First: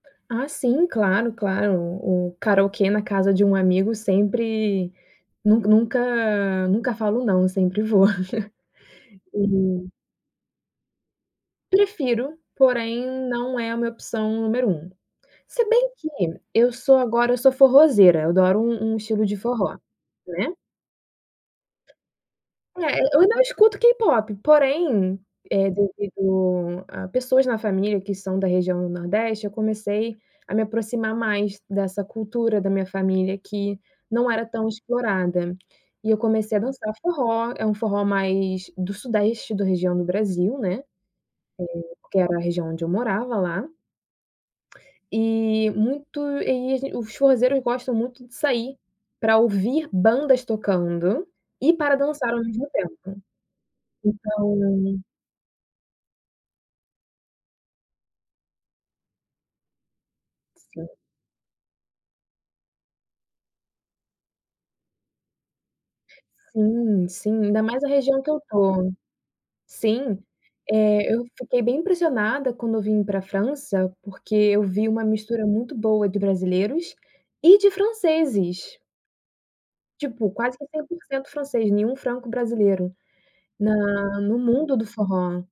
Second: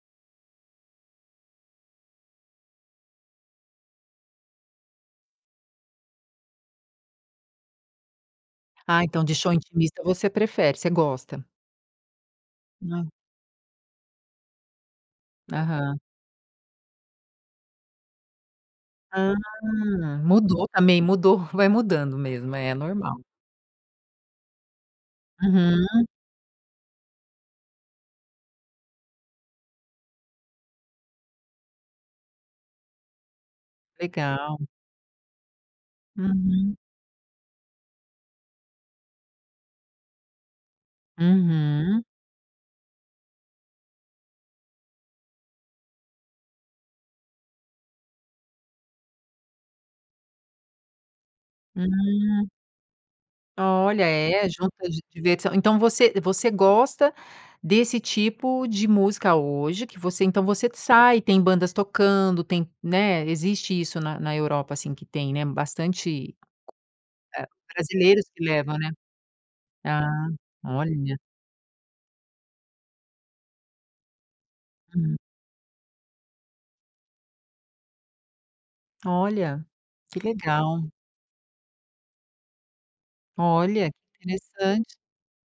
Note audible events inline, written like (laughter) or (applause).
Ah, sim, claro, claro, o karaokê na casa de um amigo sempre nunc nunca nunca falo não, sempre vou. Ah, (chuckles) então de show Uhum. intimista você prefere, você gosta? Prefiro, porém Não. não é a minha opção número 1. Se bem Aham. que, eu sou agora eu sou forrozeira, eu adoro um um estilo de Hum. forró, né. Mudou também, mudou, vai mudando mesmo, é É, eu normal. ainda eu escuto K-pop, porém, eh, Uhum. devido a pessoas na família que são da região do Nordeste, eu comecei a me aproximar mais dessa cultura da minha família que não era Legal. tão explorada. E eu comecei a Uhum. dançar forró, é um forró mais do sudeste, da região do Brasil, né. Eh, Uhum. que era a região onde eu morava lá. E muito e, assim, os forrozeiros gostam muito de sair, pra ouvir bandas tocando e para dançar ao Hum. mesmo tempo. Olha, é, junta Então di diversão. Então você você gosta desse tipo de música hoje, que você então você Sim. sai, tem bandas tocando tem né, existe isso na na Europa, assim, que tem, né, bastante, Sim, hã, sim, ainda mais na região brasileiros que eu que levam, né. estou. Ah, Sim, eh, olha. eu fiquei bem impressionada quando eu vim pra França, porque eu vi uma Hum. mistura muito boa de brasileiros e de franceses. Olha, que Tipo, quase que cem legal. por cento francês, nenhum franco-brasileiro, Olha, na no mundo do interessante. forró.